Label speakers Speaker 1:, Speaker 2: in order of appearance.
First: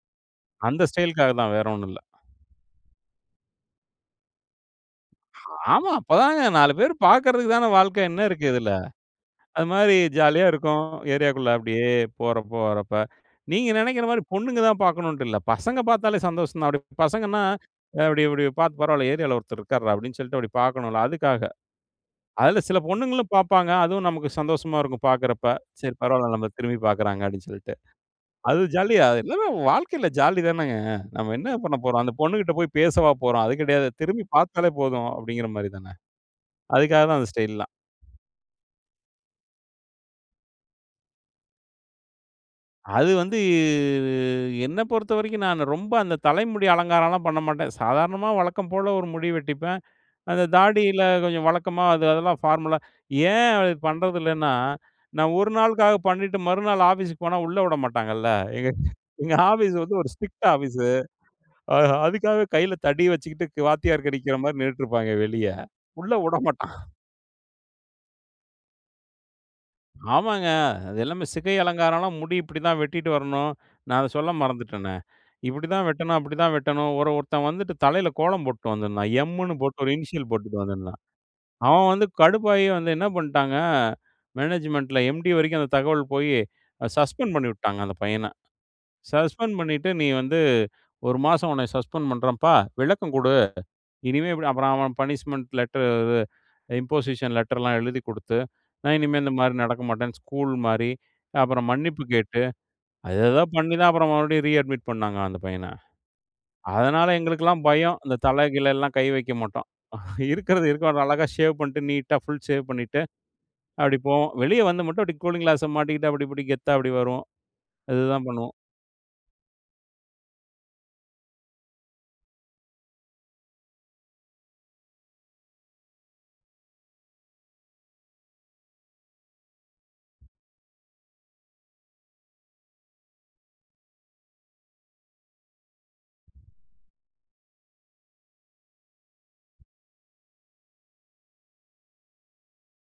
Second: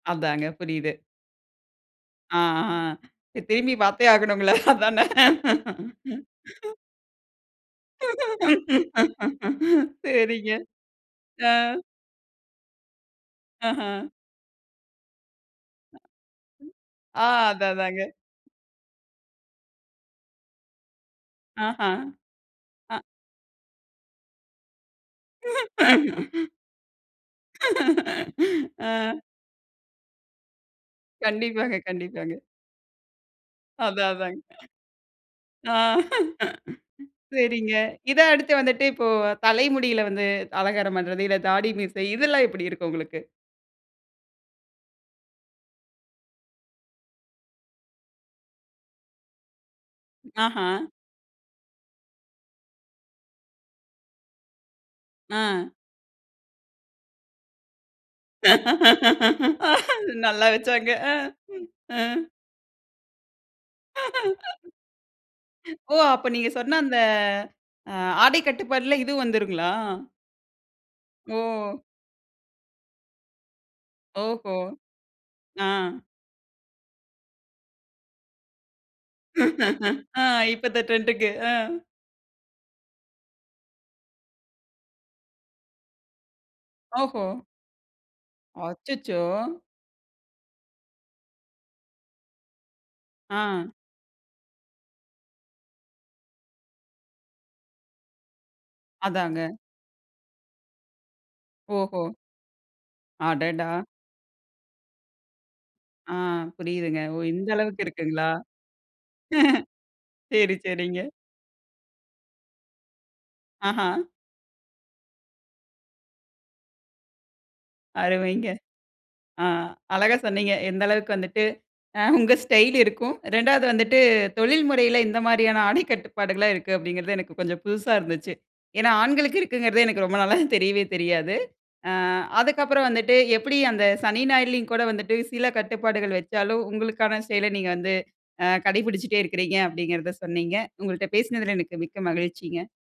Speaker 1: அதாங்க
Speaker 2: அந்த
Speaker 1: புரியுது.
Speaker 2: ஸ்டைல்காகத்தான் வேற ஒண்ணும் இல்ல.
Speaker 1: ஆ, ஆ, திரும்பிப் பாத்தே ஆகணும் இல்ல, அதானே?
Speaker 2: ஆமா, அப்பதாங்க 4 பேரு பாக்குறதுக்கு தானே வாழ்க்க என்ன இருக்கு இதுல? அது மாரி ஜாலியா
Speaker 1: சரிங்க.
Speaker 2: இருக்கும். ஏரியாக்குள்ள
Speaker 1: ஆ.
Speaker 2: அப்டியே போறப்ப, வரப்ப. நீங்க நெனைக்கிற
Speaker 1: ஆஹன்,
Speaker 2: மாரி பொண்ணுங்க தான் பாக்கணும்ண்ட்டு இல்ல. பசங்க பாத்தாலே சந்தோஷம்தான். அப்டி
Speaker 1: ஆ,
Speaker 2: பசங்கன்னா,
Speaker 1: அதான்
Speaker 2: அ
Speaker 1: அதாங்க.
Speaker 2: அப்டி இப்டி பாத்து, "பரவால்ல, ஏரியாவுல ஒருத்தர் இருக்காருடா" அப்டின்னு சொல்ட்டு அப்டி பாக்கணும்ல, அதுக்காக.
Speaker 1: ஆஹன்,
Speaker 2: அதுல சில
Speaker 1: அ,
Speaker 2: பொண்ணுங்களும் பாப்பாங்க. அதுவும் நமக்கு சந்தோஷமா இருக்கும் பாக்குறப்ப. "சரி பரவால்ல நம்பள திரும்பிப் பாக்கிறாங்க" அப்டின்னு சொல்லிட்டு. அது ஜாலியா
Speaker 1: ஆ,
Speaker 2: எல்லாமே வாழ்க்கைல ஜாலி தானேங்க. நம்ம என்ன
Speaker 1: கண்டிப்பாங்க
Speaker 2: பண்ணப் போறோம்? அந்த
Speaker 1: கண்டிப்பாங்க.
Speaker 2: பொண்ணுகிட்ட போயி பேசவா போறோம், அது கெடையாது.
Speaker 1: அதான்
Speaker 2: திரும்பி
Speaker 1: அதாங்க.
Speaker 2: பாத்தாலே போதும். அப்டிங்கிற மாரி
Speaker 1: ஆ,
Speaker 2: தானே? அதுக்காக தான் அந்த ஸ்டைல்லாம்.
Speaker 1: சரிங்க. இதான் அடுத்து வந்துட்டு இப்போ, தலைமுடில வந்து, அலங்காரம் பண்றது இல்ல தாடி, மீசை இதெல்லாம் எப்படி இருக்கு
Speaker 2: அது
Speaker 1: உங்களுக்கு?
Speaker 2: வந்து, என்ன பொறுத்தவரைக்கும் நானு ரொம்ப அந்த தலைமுடி அலங்காரம்லாம் பண்ண மாட்டேன். சாதாரணமா வழக்கம் போல ஒரு முடி வெட்டிப்பேன். அந்த
Speaker 1: ஆஹன்,
Speaker 2: தாடில கொஞ்சம் வழக்கமா அது அதெல்லாம் பார்மலா ஏன் அது பண்றது இல்லன்னா, நான் ஒரு
Speaker 1: ஆ,
Speaker 2: நாளுக்காக பண்ணிட்டு, மறுநாள் ஆஃபீஸ்க்கு போனா உள்ள உடமாட்டாங்கல்ல. எங்க எங்க ஆஃபீஸ் வந்து ஒரு ஸ்ட்ரிக்ட்
Speaker 1: நல்லா
Speaker 2: ஆபீஸூ.
Speaker 1: வெச்சாங்க. ஆ,
Speaker 2: அ
Speaker 1: ஆ,
Speaker 2: அதுக்காக கைல தடி வெச்சுக்கிட்டு, க்கு வாத்தியாருங்க அடிக்குற மாரி நின்னுட்டு இருப்பாங்க வெளிய.
Speaker 1: ஓ!
Speaker 2: உள்ள
Speaker 1: அப்ப நீங்க
Speaker 2: உடமாட்டான்.
Speaker 1: சொன்ன அந்த அ ஆடை கட்டுப்பாட்ல இதுவும் வந்துருங்களா?
Speaker 2: ஆமாங்க, அது எல்லாமே சிகை
Speaker 1: ஓ!
Speaker 2: அலங்காரம்லாம் முடி இப்டித்தான் வெட்டிட்டு வரணும், நான் அத சொல்ல
Speaker 1: ஓஹோ!
Speaker 2: மறந்துட்டனே.
Speaker 1: ஆ.
Speaker 2: இப்டிதான் வெட்டணும், அப்டிதான் வெட்டணும், ஒரன், ஒருத்தன் வந்துட்டு தலைல கோலம் போட்டு வந்திருந்தான். எம்ன்னு போட்டு ஒரு
Speaker 1: ஆ,
Speaker 2: இனிஷியல் போட்டு
Speaker 1: இப்பத்து
Speaker 2: வந்திருந்தான்.
Speaker 1: ட்ரெண்ட்க்கு. ஆ,
Speaker 2: அவன் வந்து கடுப்பாயி வந்து என்ன பண்ட்டாங்க? மேனேஜ்மெண்ட்ல எம்டி வரைக்கும் அந்த தகவல் போயி
Speaker 1: ஓஹோ!
Speaker 2: சஸ்பெண்ட் பண்ணி உட்டுட்டாங்க அந்த பையன.
Speaker 1: அச்சச்சோ!
Speaker 2: சஸ்பெண்ட் பண்ணிட்டு, நீ வந்து மாசம் உன்ன சஸ்பெண்ட் பண்றேன்ப்பா, விளக்கம் குடு.
Speaker 1: ஆ,
Speaker 2: இனிமே இப்டி அப்பறம் அவன் பனிஷ்மெண்ட் லெட்டர், இது, இம்போசிஷன் லெட்டர்லாம் எழுதிக் குடுத்து, நான் இனிமே இந்த
Speaker 1: அதாங்க.
Speaker 2: மாரி நடக்க மாட்டேன்னு ஸ்கூல் மாரி, அப்பறம்
Speaker 1: ஓஹோ!
Speaker 2: மன்னிப்பு கேட்டு அது ஏதோ
Speaker 1: அடடா!
Speaker 2: பண்ணித்தான் அப்பறம் மறுபடியும் ரீ-அட்மிட் பண்ணாங்க அந்த பையன.
Speaker 1: ஆ, புரியுதுங்க.
Speaker 2: அதனால
Speaker 1: ஓ! இந்த
Speaker 2: எங்களுக்கெல்லாம்
Speaker 1: அளவுக்கு
Speaker 2: பயம். இந்த
Speaker 1: இருக்குங்களா?
Speaker 2: தல கிலல்லாம் கை வெக்க மாட்டோம்.
Speaker 1: சரி,
Speaker 2: இருக்கிறத இருக்கிற
Speaker 1: சரிங்க.
Speaker 2: மாரி அழகா ஷேவ் பண்ணிட்டு நீட்டா, ஃபுல் ஷேவ் பண்ணிட்டு அப்டி
Speaker 1: ஆஹன்,
Speaker 2: போவோம். வெளிய வந்து மட்டும் கூலிங் கிளாஸை மாட்டிக்கிட்டு அப்டி இப்டி கெத்தா அப்டி வருவோம்.இது தான்
Speaker 1: அருமைங்க.
Speaker 2: பண்ணுவோம்.
Speaker 1: ஆ, அழகா சொன்னீங்க. எந்த அளவுக்கு வந்துட்டு, அ, உங்க ஸ்டைல் இருக்கும், 2வது வந்துட்டு தொழில் முறைல எந்த மாரியான ஆடைக் கட்டுப்பாடுகள்லாம் இருக்கு அப்டிங்கிறது எனக்கு கொஞ்சம் புதுசா இருந்துச்சி. ஏன்னா, ஆண்களுக்கு இருக்குங்கிறது எனக்கு ரொம்ப நாளா தெரியவே தெரியாது. ஆ, அதுக்கப்புறம் வந்துட்டு, எப்புடி அந்த சனி, ஞாயிறுலயும் கூட வந்துட்டு சில கட்டுப்பாடுகள் வெச்சாலும், உங்களுக்கான செயல நீங்க வந்து, அ கடைபுடிச்சிட்டே இருக்கீங்க அப்டிங்கிறத சொன்னீங்க. உங்கள்ட்ட பேசினதுல எனக்கு மிக்க மகிழ்ச்சிங்க.